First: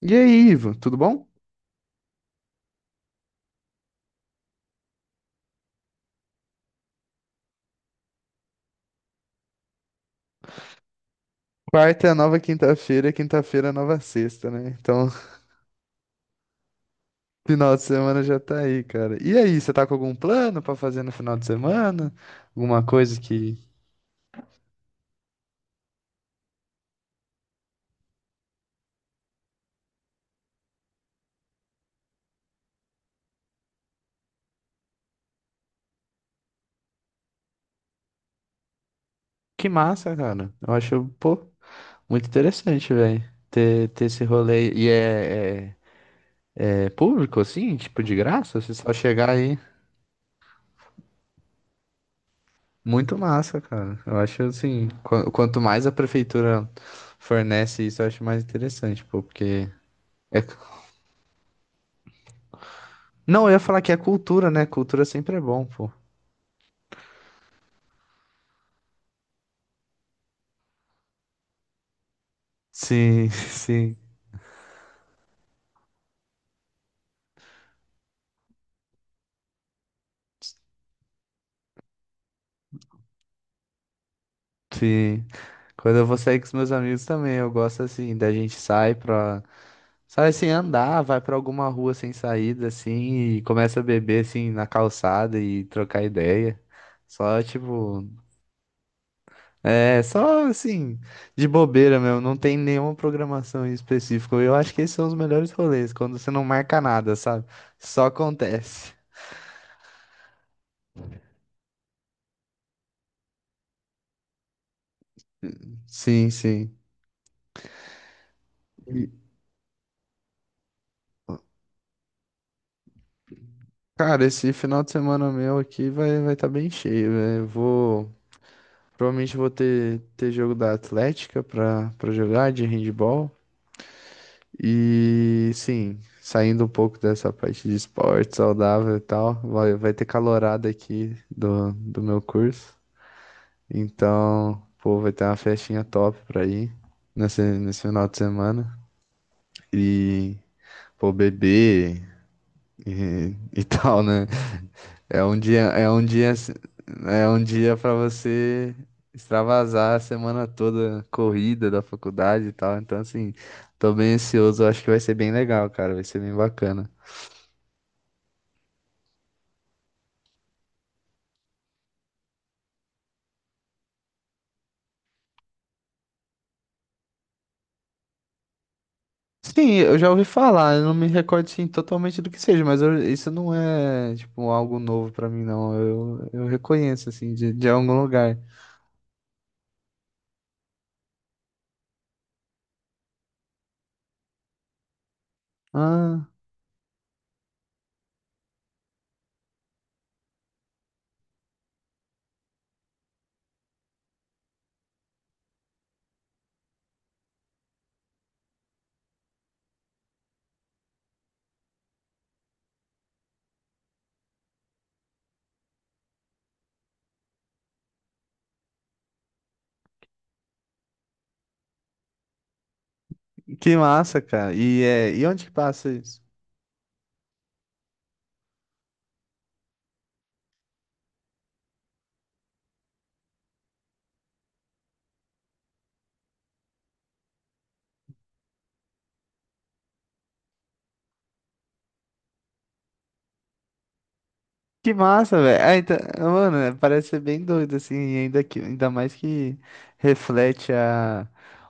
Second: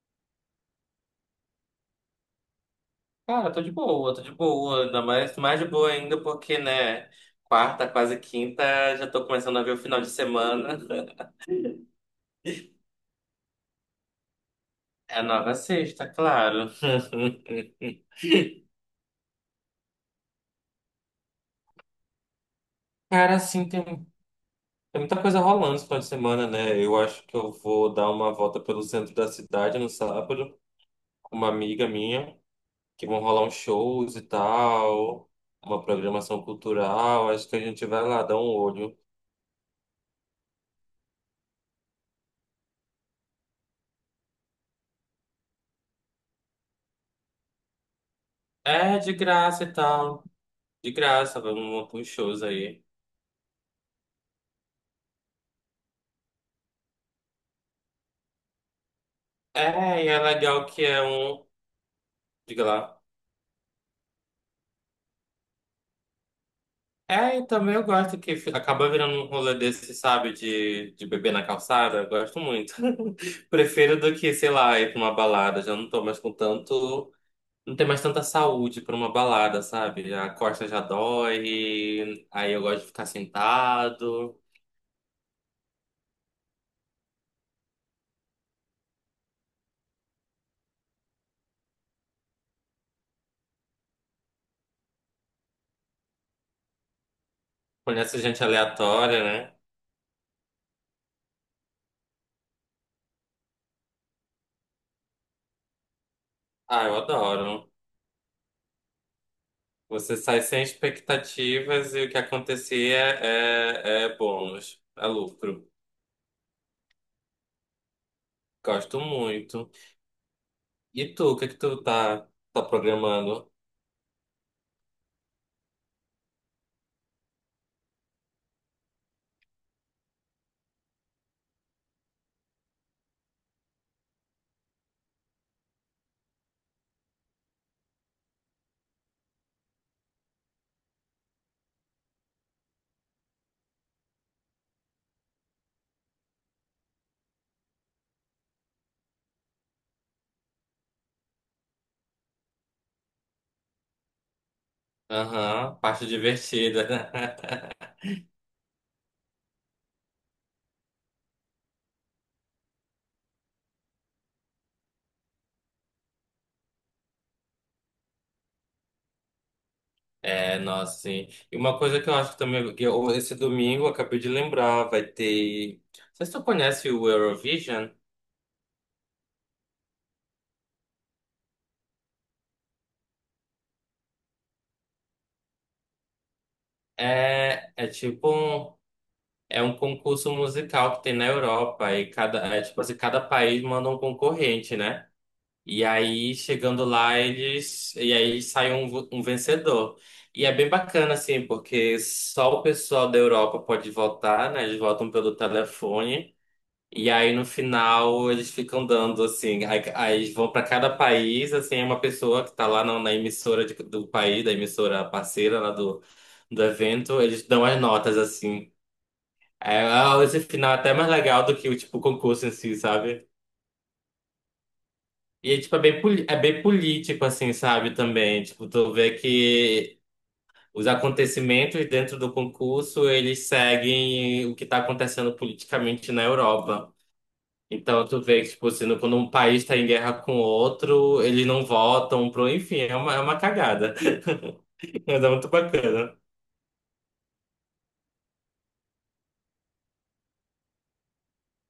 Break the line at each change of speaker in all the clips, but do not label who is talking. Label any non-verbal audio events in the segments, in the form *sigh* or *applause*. E aí, Ivo, tudo bom?
Cara, tô de boa, ainda mais de boa ainda porque, né, quarta, quase quinta, já tô começando a ver o final de semana. *laughs*
Quarta é a nova quinta-feira, quinta-feira é a nova sexta, né? Então,
É a
*laughs*
nova sexta, claro.
final de
*laughs*
semana já tá aí, cara. E aí, você tá com algum plano pra fazer no final de semana? Alguma coisa
Cara,
que.
assim, tem muita coisa rolando esse final de semana, né? Eu acho que eu vou dar uma volta pelo centro da cidade no sábado com uma amiga minha, que vão rolar uns shows e tal, uma programação cultural. Acho que a gente vai lá dar um olho.
Que massa, cara. Eu acho, pô, muito interessante, velho. Ter esse rolê. E é público, assim? Tipo, de graça? Você só
É, de
chegar aí.
graça e tal. De graça, vamos para os shows aí.
Muito massa, cara. Eu acho, assim, quanto mais a prefeitura fornece isso, eu acho mais interessante, pô, porque.
É, e é
É.
legal que é um. Diga lá.
Não, eu ia falar que é cultura, né? Cultura sempre é bom, pô.
É, e também eu gosto que acaba virando um rolê desse, sabe, de beber na calçada. Eu gosto muito.
Sim, *laughs*
*laughs*
sim,
Prefiro do que, sei lá, ir pra uma balada. Já não tô mais com tanto. Não tem mais tanta saúde pra uma balada, sabe? A costa já dói, aí eu gosto de ficar sentado.
sim. Quando eu vou sair com os meus amigos também, eu gosto assim, da gente sai pra. Sai assim, andar, vai pra alguma rua sem saída, assim, e começa a beber, assim, na calçada e trocar ideia. Só, tipo.
Conhece gente aleatória, né?
É, só assim, de bobeira mesmo, não tem nenhuma programação em específico. Eu acho que esses são os melhores rolês, quando você não marca
Ah, eu
nada, sabe?
adoro.
Só acontece.
Você sai sem expectativas e o que acontecer é, bônus, é lucro.
Sim, sim.
Gosto muito. E tu, o que que tu tá programando?
Cara, esse final de semana meu aqui vai estar bem cheio, velho. Eu vou provavelmente vou ter jogo da Atlética pra para jogar de handball e sim, saindo um pouco dessa parte de esporte saudável e tal, vai ter calorada aqui do meu curso. Então, pô, vai ter uma festinha top pra ir nesse final de semana e pô, beber e *laughs* tal, né?
Aham,
É um
parte
dia, assim-
divertida.
é um dia para
*laughs*
você extravasar a semana toda corrida da faculdade e tal. Então, assim, tô bem ansioso. Acho que vai ser bem legal, cara. Vai ser bem bacana.
É, nossa, sim. E uma coisa que eu acho que também, esse domingo, eu acabei de lembrar, vai ter. Não sei se tu conhece o Eurovision.
Sim, eu já ouvi falar. Eu não me recordo, sim, totalmente do que seja, mas eu- isso não é, tipo, algo novo pra mim, não. Eu reconheço, assim, de
É
algum lugar.
é um concurso musical que tem na Europa e é tipo assim, cada país manda um concorrente, né? E
Ah,
aí, chegando lá, eles. E aí sai um vencedor. E é bem bacana, assim, porque só o pessoal da Europa pode votar, né? Eles votam pelo telefone. E aí, no final, eles ficam dando, assim. Aí eles vão para cada país, assim, é uma pessoa que tá lá na emissora do país, da emissora parceira lá do evento, eles dão as notas, assim. É, ah, esse final é até mais legal do que o tipo concurso em si, sabe?
que massa, cara. E, é, e onde que
E, é, tipo,
passa isso?
é bem político, assim, sabe, também. Tipo, tu vê que os acontecimentos dentro do concurso, eles seguem o que está acontecendo politicamente na Europa. Então, tu vê que, tipo, assim, quando um país está em guerra com outro, eles não votam pro... Enfim, é uma cagada.
Que
*laughs* Mas é
massa,
muito
velho. Ah, então,
bacana.
mano, é, parece ser bem doido, assim, e ainda, que, ainda mais que reflete a,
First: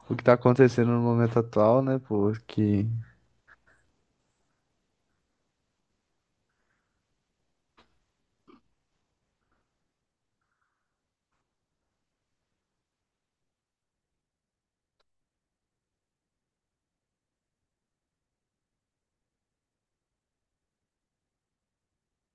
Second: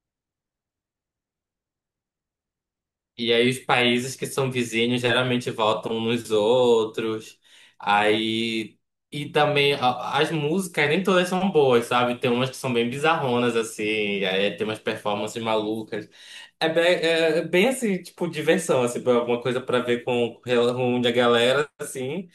o que tá acontecendo no momento atual, né, pô? Que,
E aí os países que são vizinhos geralmente votam uns nos outros. Aí e também as músicas nem todas são boas, sabe? Tem umas que são bem bizarronas assim, aí tem umas performances malucas. É bem assim, tipo diversão, assim, alguma coisa pra ver com a galera assim,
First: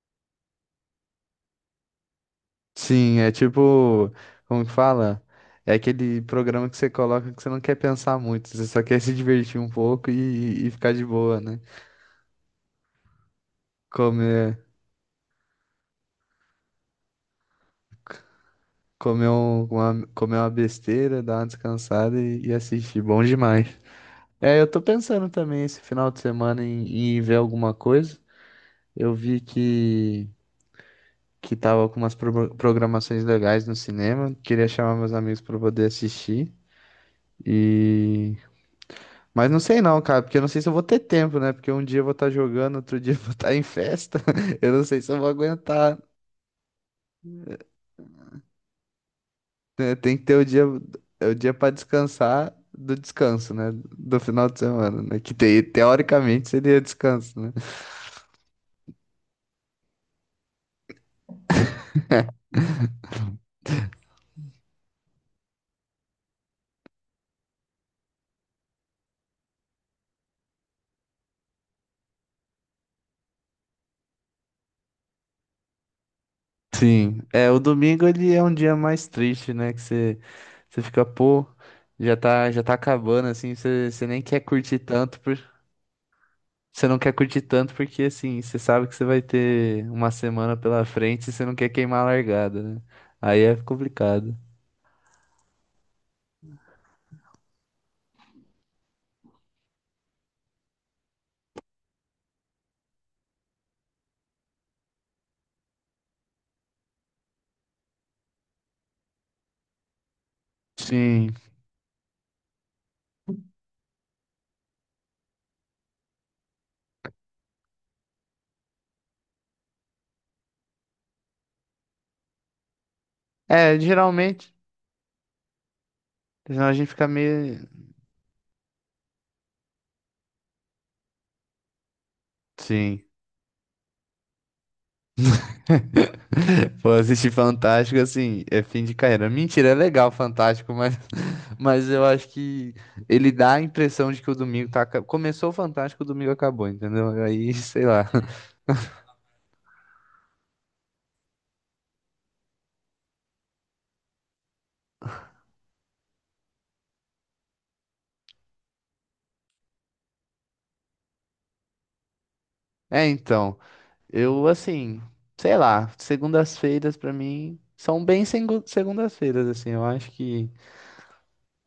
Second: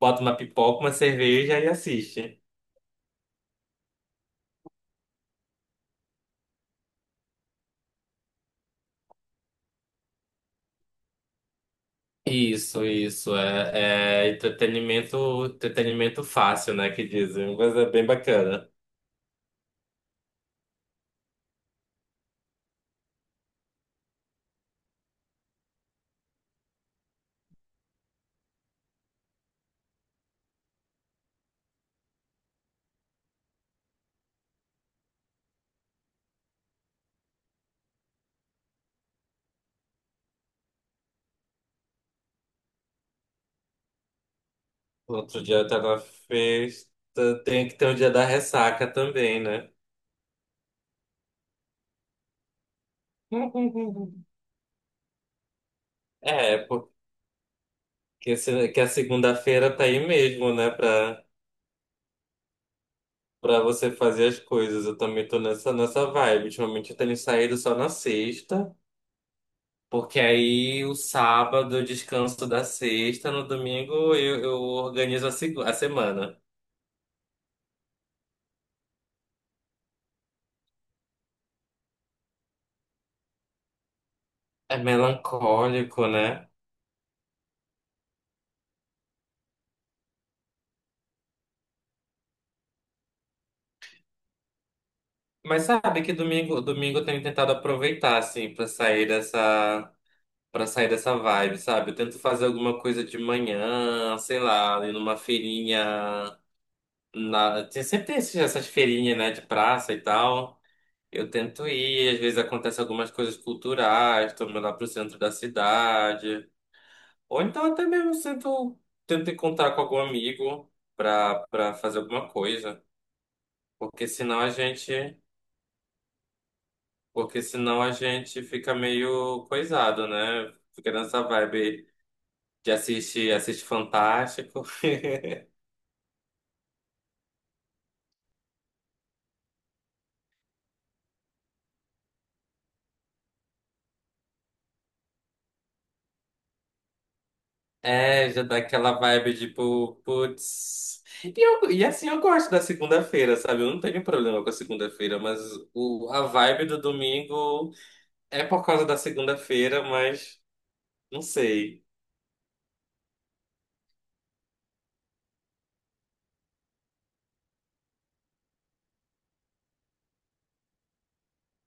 bota uma pipoca, uma cerveja e assiste.
sim, é tipo, como que fala? É aquele programa que você coloca que você não quer pensar muito, você só quer *laughs* se divertir um pouco e ficar de boa, né?
Isso é
Comer,
entretenimento fácil, né, que dizem, mas é bem bacana.
comer uma besteira, dar uma descansada e assistir. Bom demais. É, eu tô pensando também esse final de semana em ver alguma coisa. Eu vi que tava com umas programações legais no cinema. Queria chamar meus amigos pra poder assistir. E. Mas não sei não, cara, porque eu não sei se eu vou ter tempo, né? Porque um dia eu vou estar jogando, outro dia eu vou estar em festa. *laughs* Eu não sei se
No
eu vou
outro dia tá
aguentar.
na festa, tem que ter o dia da ressaca também, né?
Né? Tem que ter o dia para descansar do descanso, né?
*laughs*
Do final de semana, né? Que teoricamente
É,
seria
porque
descanso, né?
que a segunda-feira tá aí mesmo, né? Pra você fazer as coisas. Eu também tô nessa vibe. Ultimamente eu tenho saído só na sexta, porque aí o sábado eu descanso da sexta, no domingo eu organizo a semana.
Sim, é, o domingo ele é um dia mais triste, né? Que você, você fica, pô, já tá acabando, assim, você nem quer
É
curtir tanto, por,
melancólico, né?
você não quer curtir tanto porque, assim, você sabe que você vai ter uma semana pela frente e você não quer queimar a largada, né? Aí é complicado.
Mas sabe que domingo, domingo eu tenho tentado aproveitar, assim, pra sair dessa. Pra sair dessa vibe, sabe? Eu tento fazer alguma coisa de manhã, sei lá, ir numa feirinha. Sempre tem essas feirinhas, né, de praça e tal. Eu
Sim,
tento ir, às vezes acontece algumas coisas culturais, tô indo lá pro centro da cidade. Ou então até mesmo tento encontrar com algum amigo pra fazer alguma coisa.
é,
Porque senão a
geralmente,
gente,
senão a gente fica
porque
meio...
senão a gente fica meio coisado, né? Fica nessa vibe. Já
Sim.
assiste Fantástico. *laughs*
Pô, assistir Fantástico, assim, é fim de carreira. Mentira, é legal Fantástico, mas, *laughs* mas eu acho que ele dá a impressão de que o domingo tá. Começou o Fantástico, o domingo acabou, entendeu? Aí, *laughs* sei lá.
É, já dá aquela vibe tipo, putz. E assim, eu gosto da segunda-feira, sabe? Eu não tenho problema com a segunda-feira, mas a vibe do domingo é por causa da segunda-feira, mas não sei.
É, então, eu, assim, sei lá, segundas-feiras pra mim são bem segundas-feiras, assim, eu acho que.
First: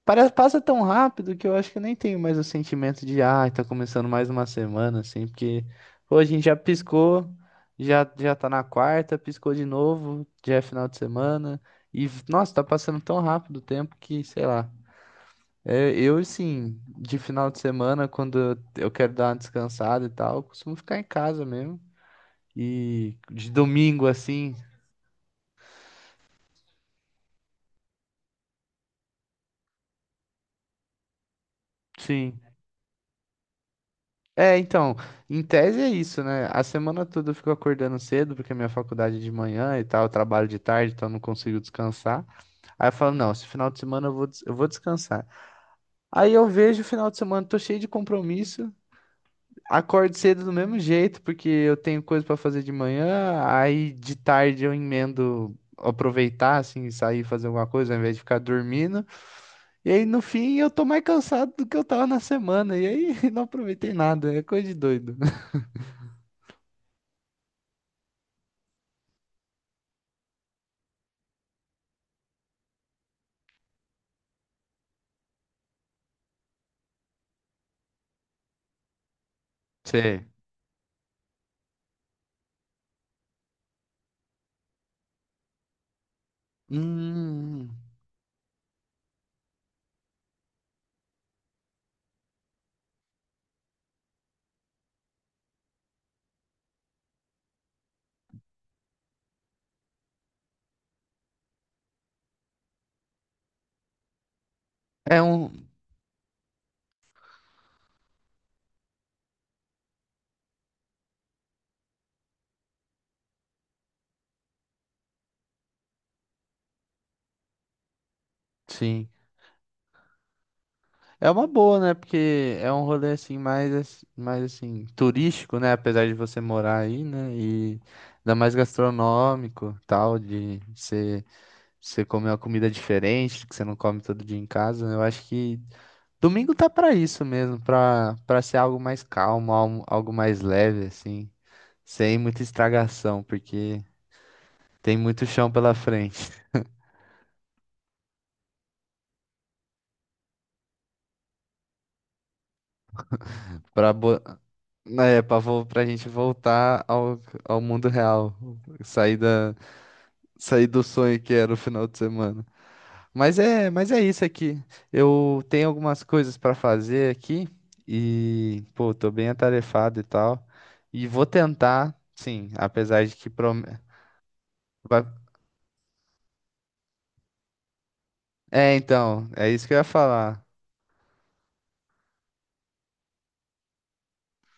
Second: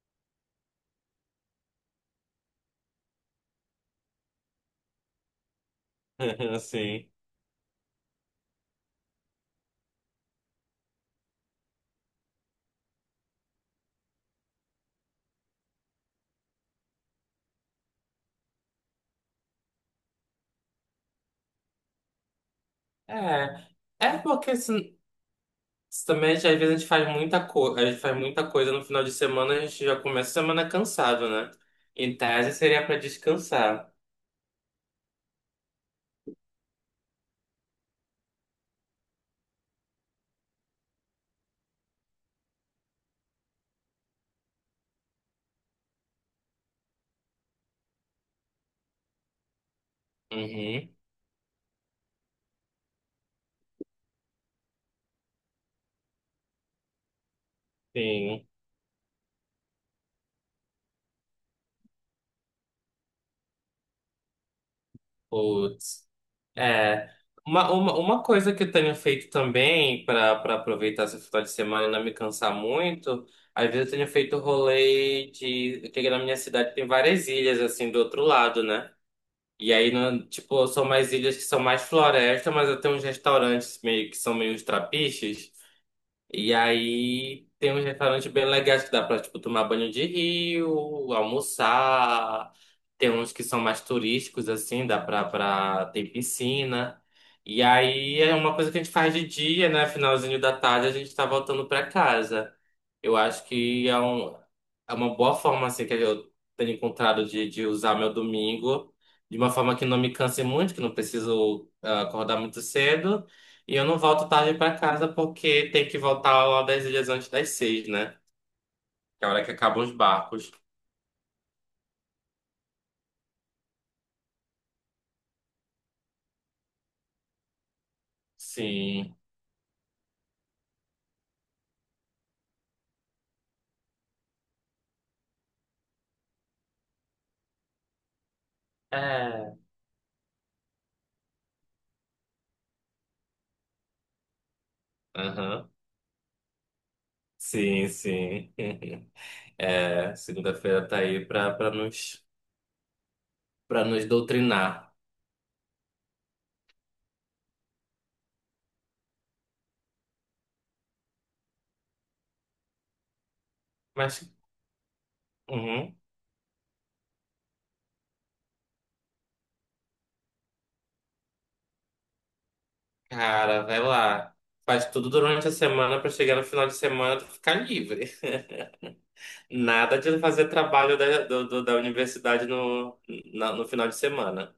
Parece, passa tão rápido que eu acho que eu nem tenho mais o sentimento de, ah, tá começando mais uma semana, assim, porque pô, a gente já
*laughs* Assim.
piscou, já tá na quarta, piscou de novo, já é final de semana, e, nossa, tá passando tão rápido o tempo que, sei lá. É, eu, assim, de final de semana, quando eu quero dar uma descansada e tal, eu costumo ficar em casa mesmo. E de
É.
domingo,
É porque
assim,
assim, também às vezes a gente faz muita coisa, a gente faz muita coisa no final de semana, a gente já começa a semana cansado, né? Em
sim.
tese seria pra descansar.
É, então, em tese é isso, né? A semana toda eu fico acordando cedo, porque a minha faculdade é de manhã e tal, eu trabalho de tarde, então eu não consigo descansar. Aí eu falo, não, esse final de semana eu vou, eu vou descansar. Aí eu vejo o final de semana, tô cheio de compromisso, acordo cedo do mesmo
Uhum.
jeito, porque eu tenho coisa pra fazer de manhã, aí de tarde eu emendo aproveitar, assim, sair e fazer alguma coisa, ao invés de ficar
Sim.
dormindo. E aí no fim eu tô mais cansado do que eu tava na semana, e aí *laughs* não aproveitei nada, é coisa de doido. *laughs*
Putz. É, uma coisa que eu tenho feito também para aproveitar esse final de semana e não me cansar muito, às vezes eu tenho feito rolê de. Porque na minha cidade tem várias ilhas, assim, do outro lado, né? E aí,
Sim.
não, tipo, são mais ilhas que são mais floresta, mas eu tenho uns restaurantes meio que são meio os trapiches. E aí
Hum,
tem uns restaurantes bem legais que dá pra, tipo, tomar banho de rio, almoçar. Tem uns que são mais turísticos, assim, dá pra, pra ter piscina. E aí é uma coisa que a gente faz de dia, né? Finalzinho da tarde a gente tá voltando pra casa. Eu acho que é uma
é
boa
um,
forma, assim, que eu tenho encontrado de usar meu domingo de uma forma que não me canse muito, que não preciso acordar muito cedo. E eu não volto tarde pra casa porque tem que voltar lá das ilhas antes das 6, né?
sim,
Que é a hora que acabam os barcos.
é uma boa, né? Porque é um rolê assim mais, mais assim turístico, né? Apesar de você morar aí, né? E ainda mais
Sim.
gastronômico, tal, de você comer uma comida diferente que você não come todo dia em casa. Né? Eu acho que domingo tá pra isso mesmo, pra para ser algo mais calmo,
É.
algo mais leve, assim, sem muita estragação, porque tem muito chão
Aham.
pela frente.
Sim, sim. *laughs* É, segunda-feira tá aí pra, pra nos, pra
Pra,
nos
bo...
doutrinar.
é, pra, vo... pra gente voltar ao, ao mundo real. Sair da... Sair do sonho que era o final de semana. Mas é
Mas,
isso aqui. Eu tenho
uhum,
algumas coisas para fazer aqui e, pô, tô bem atarefado e tal. E vou tentar, sim, apesar de que prom...
cara, vai lá. Faz tudo
vai-
durante a semana pra chegar no final de semana tu ficar livre.
É, então, é
*laughs*
isso que eu ia
Nada de
falar.
fazer trabalho da universidade no final de semana.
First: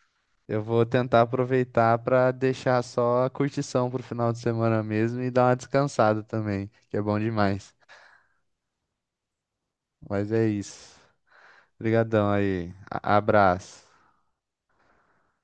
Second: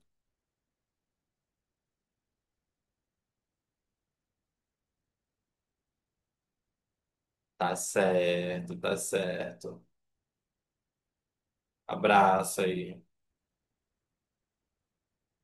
Eu vou tentar aproveitar para deixar só a curtição pro final de semana mesmo e dar uma descansada também, que é bom demais.
Tá certo, tá certo.
Mas é isso. Obrigadão
Abraça
aí.
e
A- Abraço.